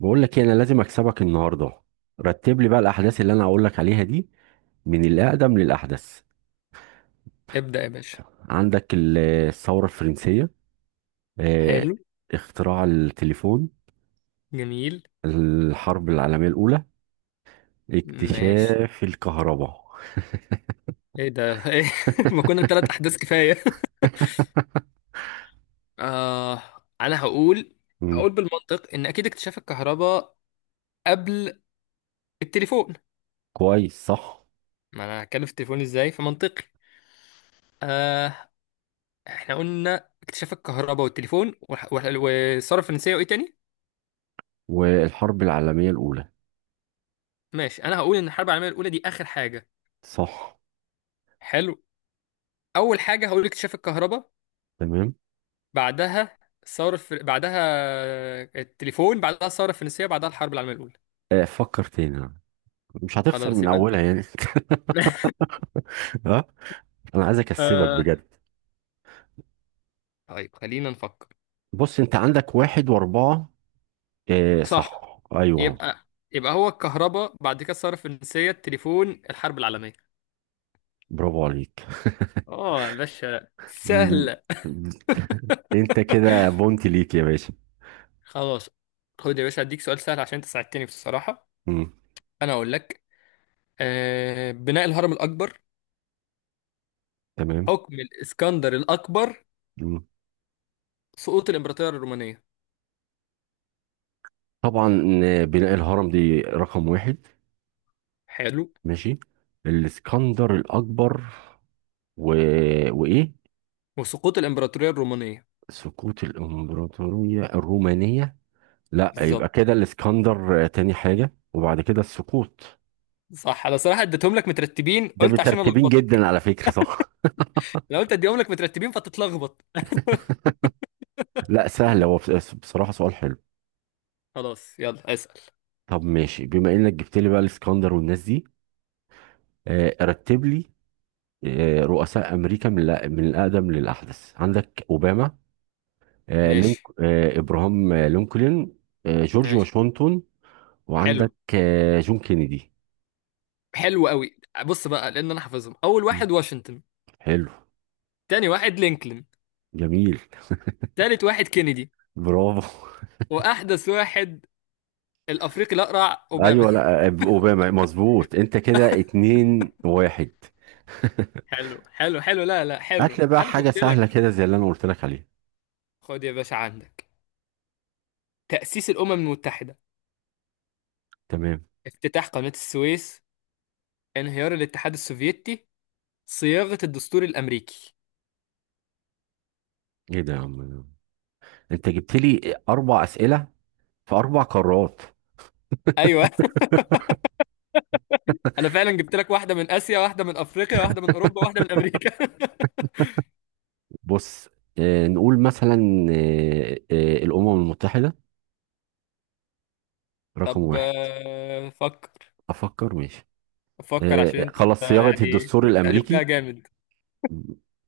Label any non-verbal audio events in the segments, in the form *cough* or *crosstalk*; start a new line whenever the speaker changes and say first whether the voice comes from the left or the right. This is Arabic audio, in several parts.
right: بقول لك إيه، انا لازم اكسبك النهارده. رتب لي بقى الاحداث اللي انا هقول لك عليها دي من الاقدم للاحدث.
left: ابدأ يا باشا.
right: عندك الثوره الفرنسيه، آه،
left: حلو.
right: اختراع التليفون،
left: جميل.
right: الحرب العالميه الاولى،
left: ماشي.
right: اكتشاف الكهرباء.
left: ايه ده؟ *laughs* ايه؟ ما
right: *laughs*
left: كنا ثلاث احداث كفاية. *laughs* آه. انا هقول
right: مم.
left: هقول بالمنطق ان اكيد اكتشاف الكهرباء قبل التليفون.
right: كويس صح.
left: ما انا هتكلم في التليفون ازاي فمنطقي. آه. احنا قلنا اكتشاف الكهرباء والتليفون والثورة الفرنسية وايه تاني؟
right: والحرب العالميه الاولى.
left: ماشي. انا هقول ان الحرب العالمية الاولى دي اخر حاجة.
right: صح.
left: حلو. اول حاجة هقول اكتشاف الكهرباء
right: تمام.
left: بعدها بعدها التليفون بعدها الثورة الفرنسية بعدها الحرب العالمية الأولى.
right: فكر تاني، مش هتخسر
left: خلاص
right: من
left: يبقى انت.
right: اولها يعني.
left: *laughs*
right: *laughs* ها، انا عايز اكسبك
left: آه...
right: بجد.
left: طيب خلينا نفكر.
right: بص انت عندك واحد واربعة. آه
left: صح.
right: صح ايوه.
left: يبقى يبقى هو الكهرباء بعد كده الثورة الفرنسية التليفون الحرب العالمية.
right: برافو عليك.
left: اه يا باشا
right: مم.
left: سهلة.
right: انت كده بونتي ليك يا باشا.
left: خلاص. خد يا باشا اديك سؤال سهل عشان انت ساعدتني بصراحة.
right: مم.
left: انا اقول لك بناء الهرم الاكبر،
right: تمام.
left: حكم الاسكندر الاكبر،
right: مم.
left: سقوط الامبراطورية الرومانية.
right: طبعا. بناء الهرم دي رقم واحد.
left: حلو.
right: ماشي. الاسكندر الاكبر و... وايه.
left: وسقوط الامبراطورية الرومانية.
right: سقوط الامبراطوريه الرومانيه. لا يبقى
left: بالظبط.
right: كده الاسكندر تاني حاجه وبعد كده السقوط.
left: صح انا صراحة اديتهم لك مترتبين
right: ده
left: قلت عشان
right: مترتبين
left: الخبطك.
right: جدا على فكره صح.
left: لو قلت اديهم لك مترتبين فتتلخبط. *laughs*
right: *laughs* لا سهل هو بصراحه سؤال حلو.
left: خلاص يلا اسأل.
right: طب ماشي بما انك جبت لي بقى الاسكندر والناس دي. رتب لي رؤساء امريكا من من الاقدم للاحدث. عندك اوباما، آه، لينك
left: ماشي.
right: آه، ابراهام لينكولن، جورج
left: ماشي.
right: واشنطن،
left: حلو.
right: وعندك جون كينيدي.
left: حلو قوي. بص بقى لان انا حافظهم. اول
right: مم.
left: واحد واشنطن،
right: حلو.
left: تاني واحد لينكولن،
right: جميل.
left: تالت واحد كينيدي،
right: برافو.
left: واحدث واحد الافريقي الاقرع
right: *laughs*
left: اوباما.
right: ايوه لا اوباما مظبوط، انت كده اتنين واحد.
left: *laughs*
right: *laughs*
left: حلو حلو حلو، لا لا
right: هات
left: حلو،
right: لي بقى
left: انا
right: حاجه
left: فقت
right: سهله
left: لك.
right: كده زي اللي انا قلت لك عليها.
left: خد يا باشا عندك تأسيس الامم المتحدة،
right: تمام.
left: افتتاح قناة السويس، انهيار الاتحاد السوفيتي، صياغة الدستور الامريكي.
right: ايه ده يا عم، انت جبت لي اربع اسئله في اربع قارات.
left: ايوه. *laughs* انا فعلا جبت لك واحدة من اسيا واحدة من افريقيا واحدة من اوروبا واحدة من امريكا. *laughs*
right: بص نقول مثلا الأمم المتحدة رقم
left: طب
right: واحد.
left: فكر.
right: أفكر ماشي.
left: افكر عشان انت
right: خلاص صياغة
left: يعني
right: الدستور
left: قلبتها
right: الأمريكي.
left: جامد.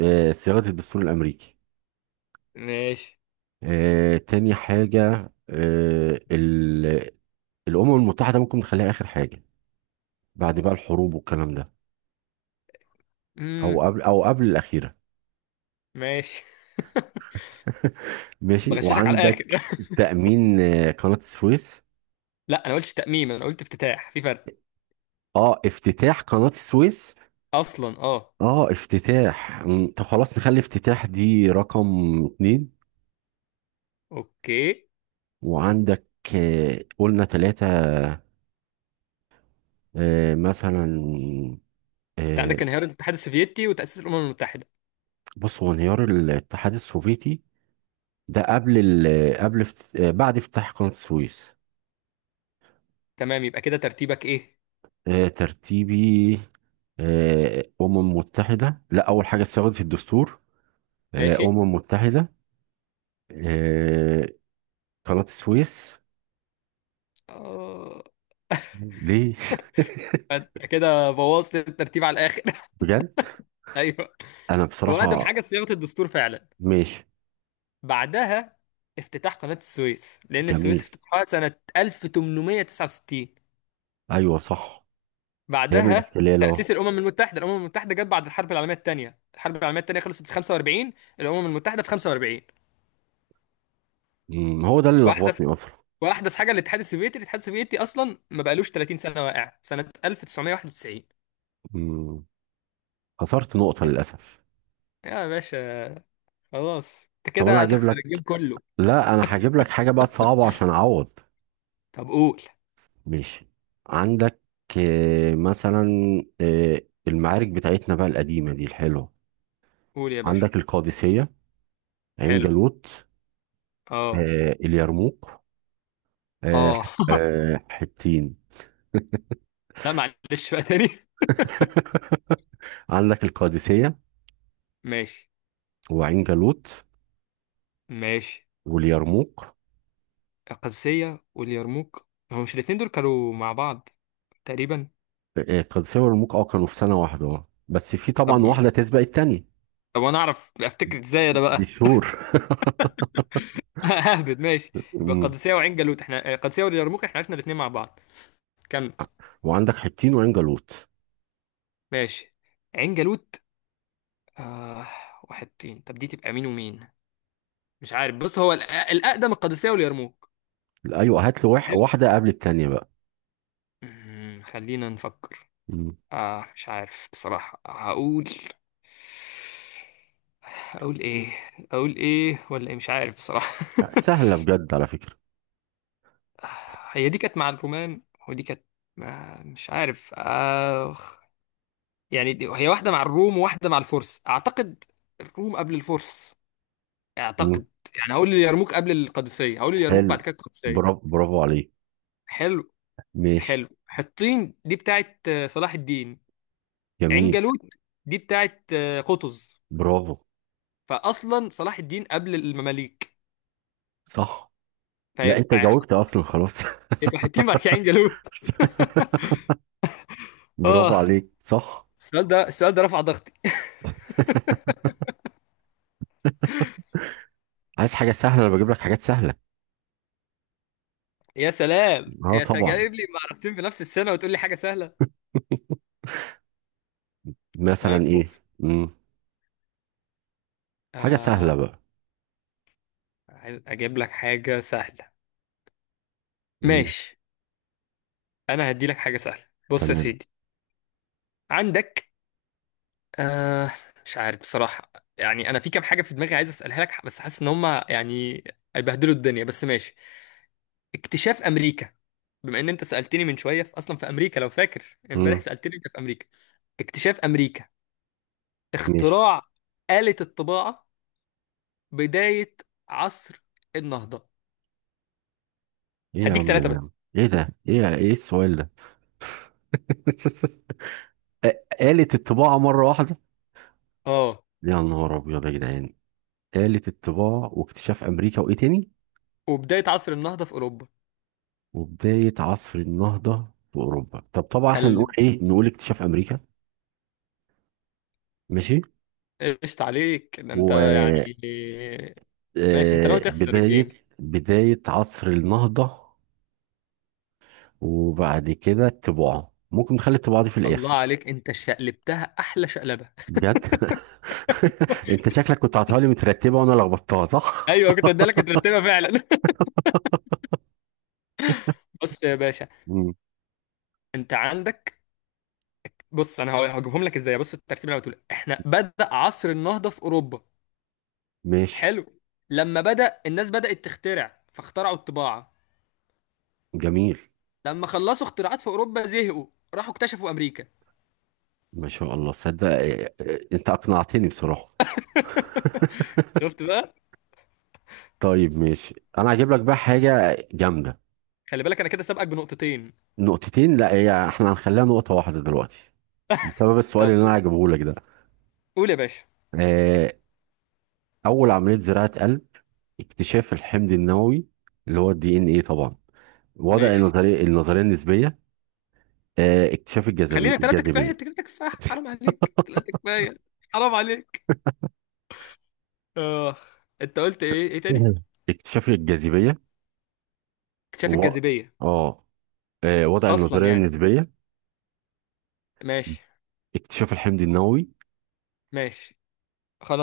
right: صياغة الدستور الأمريكي.
left: ماشي.
right: تاني حاجة، آه، ال- الأمم المتحدة ممكن نخليها آخر حاجة بعد بقى الحروب والكلام ده. أو
left: امم.
right: قبل أو قبل الأخيرة.
left: ماشي. *laughs*
right: *laughs* ماشي.
left: بغششك على الاخر.
right: وعندك تأمين قناة السويس.
left: *laughs* لا انا قلتش تأميم، انا قلت افتتاح، في فرق.
right: اه افتتاح قناة السويس.
left: اصلا اه.
right: اه افتتاح طب خلاص نخلي افتتاح دي رقم اتنين.
left: اوكي.
right: وعندك قلنا تلاتة، مثلا.
left: انت
right: آه،
left: عندك انهيار الاتحاد السوفيتي وتأسيس الامم المتحدة.
right: بص هو انهيار الاتحاد السوفيتي ده قبل ال قبل افت- آه، بعد افتتاح قناة السويس.
left: تمام يبقى كده ترتيبك ايه؟
right: ترتيبي أمم متحدة. لا أول حاجة اتساوت في الدستور،
left: ماشي.
right: أمم متحدة، آه، قناة السويس.
left: اه.
right: ليه.
left: انت كده بوظت الترتيب على الاخر. *laughs*
right: *laughs* بجد.
left: ايوه.
right: أنا
left: هو اقدم
right: بصراحة
left: حاجه صياغه الدستور فعلا.
right: ماشي.
left: بعدها افتتاح قناه السويس لان السويس
right: جميل.
left: افتتحها سنه 1869.
right: ايوه صح. هي من
left: بعدها
right: الاحتلال اه.
left: تأسيس الأمم المتحدة. الأمم المتحدة جت بعد الحرب العالمية الثانية. الحرب العالمية الثانية خلصت في 45. الأمم المتحدة في 45.
right: هو ده اللي
left: وأحدث
right: لخبطني اصلا.
left: وأحدث حاجة الاتحاد السوفيتي. الاتحاد السوفيتي أصلا ما بقالوش 30 سنة، واقع سنة 1991.
right: أمم، خسرت نقطة للأسف.
left: يا باشا خلاص أنت
right: طب انا
left: كده
right: هجيب
left: هتخسر
right: لك،
left: الجيم كله.
right: لا انا هجيب لك حاجة بقى صعبة عشان اعوض.
left: طب قول.
right: ماشي عندك مثلا آه، المعارك بتاعتنا بقى القديمة دي الحلوة.
left: قول يا باشا.
right: عندك القادسية، عين
left: حلو.
right: جالوت،
left: أه.
right: اليرموك، آه،
left: أه.
right: حطين.
left: *laughs* لا معلش بقى تاني.
right: *laughs* عندك القادسية
left: ماشي.
right: وعين جالوت
left: ماشي.
right: واليرموك.
left: القادسية واليرموك هو مش الاتنين دول كانوا مع بعض تقريبا؟
right: القادسية واليرموك اه كانوا في سنة واحدة بس في
left: طب.
right: طبعا واحدة تسبق التانية.
left: طب انا اعرف افتكر ازاي انا
right: دي
left: بقى؟
right: شهور.
left: *laughs* اهبد ماشي.
right: *laughs*
left: يبقى
right: مم.
left: قادسية وعين جالوت احنا قادسية واليرموك احنا عرفنا الاثنين مع بعض. كمل.
right: وعندك حطين وعنجلوت.
left: ماشي. عين جالوت. آه... واحد تين، طب دي تبقى مين ومين؟ مش عارف. بص هو الاقدم القادسية واليرموك.
right: ايوه هات لي
left: حلو.
right: واحده قبل التانيه بقى.
left: خلينا نفكر.
right: مم.
left: مش عارف بصراحة. هقول ايه؟ اقول ايه ولا ايه؟ مش عارف بصراحة.
right: لا،
left: *laughs*
right: سهله بجد على فكره.
left: هي دي كانت مع الرومان. ودي كانت مش عارف. يعني هي واحدة مع الروم وواحدة مع الفرس أعتقد. الروم قبل الفرس
right: مم.
left: أعتقد. يعني هقول اليرموك قبل القادسية. هقول اليرموك
right: حلو.
left: بعد كده
right: برافو
left: القادسية.
right: برافو عليك.
left: حلو.
right: ماشي.
left: حلو. حطين دي بتاعت صلاح الدين. عين
right: جميل.
left: جالوت دي بتاعت قطز.
right: برافو.
left: فأصلا صلاح الدين قبل المماليك.
right: صح. لا انت
left: فيبقى
right: جاوبت اصلا خلاص.
left: يبقى حطين بعد كده عين جالوت. *laughs*
right: *laughs* برافو
left: آه.
right: عليك صح.
left: السؤال ده، السؤال ده رفع ضغطي.
right: عايز حاجه سهله، انا بجيب لك حاجات سهله.
left: يا سلام
right: اه
left: يا سلام
right: طبعا.
left: جايب لي معركتين في نفس السنة وتقول لي حاجة سهلة.
right: *laughs* مثلا
left: طيب
right: ايه.
left: بص.
right: مم. حاجه
left: آه
right: سهله بقى.
left: عايز اجيب لك حاجة سهلة.
right: مم.
left: ماشي. انا هدي لك حاجه سهله بص يا
right: تمام.
left: سيدي. عندك آه مش عارف بصراحه. يعني انا في كام حاجه في دماغي عايز اسالها لك بس حاسس ان هم يعني هيبهدلوا الدنيا. بس ماشي. اكتشاف امريكا. بما ان انت سالتني من شويه في اصلا في امريكا، لو فاكر امبارح
right: مم.
left: سالتني انت في امريكا. اكتشاف امريكا،
right: ماشي.
left: اختراع آلة الطباعه، بدايه عصر النهضه.
right: ايه يا
left: هديك
right: عم
left: ثلاثه
right: ده،
left: بس.
right: ايه ده، ايه ايه السؤال ده. *laughs* آلة الطباعة مرة واحدة.
left: اه.
right: يا نهار أبيض يا جدعان. آلة الطباعة واكتشاف أمريكا وإيه تاني.
left: وبدايه عصر النهضه في
right: وبداية عصر النهضة في أوروبا. طب طبعا إحنا نقول
left: اوروبا.
right: إيه، نقول اكتشاف أمريكا. ماشي.
left: قشط عليك ده انت يعني. ماشي. انت ناوي تخسر
right: وبداية
left: الجيم.
right: بداية عصر النهضة. وبعد كده الطباعة ممكن نخلي الطباعة دي في
left: الله
right: الآخر.
left: عليك انت شقلبتها احلى شقلبه.
right: بجد. *laughs* أنت شكلك كنت عطاها لي مترتبة وأنا لخبطتها
left: *laughs*
right: صح؟
left: ايوه كنت ادالك كنت مرتبها فعلا. *laughs* بص يا باشا.
right: *laughs* مم.
left: انت عندك. بص انا هجيبهم لك ازاي. بص الترتيب اللي انا بتقول احنا بدأ عصر النهضه في اوروبا.
right: ماشي.
left: حلو. لما بدأ الناس بدأت تخترع فاخترعوا الطباعه.
right: جميل.
left: لما خلصوا اختراعات في اوروبا زهقوا، راحوا اكتشفوا امريكا.
right: ما شاء الله صدق. أنت أقنعتني بصراحة.
left: شفت بقى.
right: طيب ماشي انا هجيب لك بقى حاجه جامده.
left: خلي بالك انا كده سابقك بنقطتين.
right: نقطتين، لا هي احنا هنخليها نقطه واحده دلوقتي بسبب السؤال
left: طب
right: اللي انا هجيبه لك ده.
left: قول يا باشا.
right: آه، اول عمليه زراعه قلب، اكتشاف الحمض النووي اللي هو DNA طبعا، وضع
left: ماشي.
right: النظريه النسبيه، اكتشاف الجاذبيه
left: خلينا ثلاثة كفاية.
right: الجاذبيه
left: انت كده كفاية، حرام
right: *laughs*
left: عليك ثلاثة كفاية، حرام عليك. اه. انت قلت ايه؟ ايه تاني؟
right: مهم. اكتشاف الجاذبيه و...
left: اكتشاف الجاذبية.
right: اه آه، وضع
left: اصلا
right: النظريه
left: يعني.
right: النسبيه،
left: ماشي.
right: اكتشاف الحمض النووي.
left: ماشي.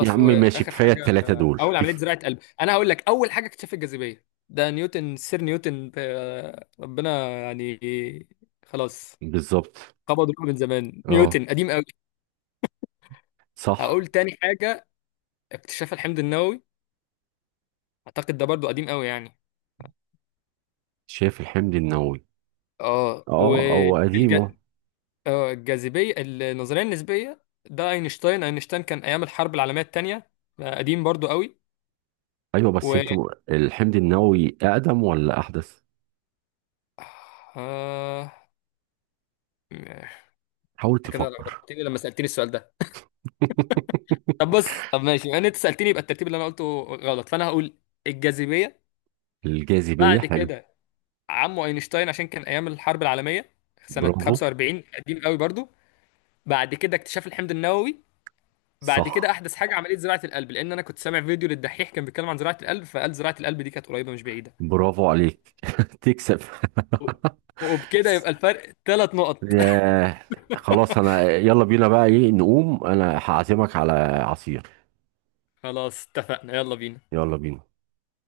right: يا عم ماشي
left: واخر
right: كفايه
left: حاجة
right: الثلاثه دول
left: اول عملية
right: كيف.
left: زراعة قلب. انا هقول لك اول حاجة اكتشاف الجاذبية، ده نيوتن سير نيوتن، ربنا يعني. خلاص.
right: بالظبط.
left: قبض روحه من زمان
right: اه
left: نيوتن قديم قوي.
right: صح.
left: هقول تاني حاجة اكتشاف الحمض النووي. اعتقد ده برضو قديم قوي يعني.
right: شايف الحمض النووي.
left: اه
right: اه هو قديم اهو.
left: والجاذبية. الجاذبية النظرية النسبية ده اينشتاين. اينشتاين كان ايام الحرب العالمية التانية. قديم برضو قوي.
right: ايوه
left: و
right: بس انت الحمض النووي اقدم ولا احدث.
left: آه، آه،
right: حاول
left: كده
right: تفكر.
left: لخبطتني لما سألتني السؤال ده.
right: *laughs*
left: طب بص. طب ماشي يعني انت سألتني يبقى الترتيب اللي انا قلته غلط فانا هقول الجاذبية.
right: الجاذبية
left: بعد
right: حلو.
left: كده عمه اينشتاين عشان كان ايام الحرب العالمية سنة
right: برافو.
left: 45 قديم قوي برضو. بعد كده اكتشاف الحمض النووي. بعد كده
right: صح.
left: احدث حاجة عملية زراعة القلب لان انا كنت سامع فيديو للدحيح كان بيتكلم عن زراعة القلب فقال زراعة القلب دي كانت قريبة مش بعيدة.
right: برافو عليك. *laughs* تكسب. *laughs*
left: وبكده يبقى الفرق ثلاث نقط. *laughs*
right: ياه. خلاص انا يلا بينا بقى، ايه نقوم انا هعزمك على عصير.
left: خلاص اتفقنا يلا بينا.
right: يلا بينا.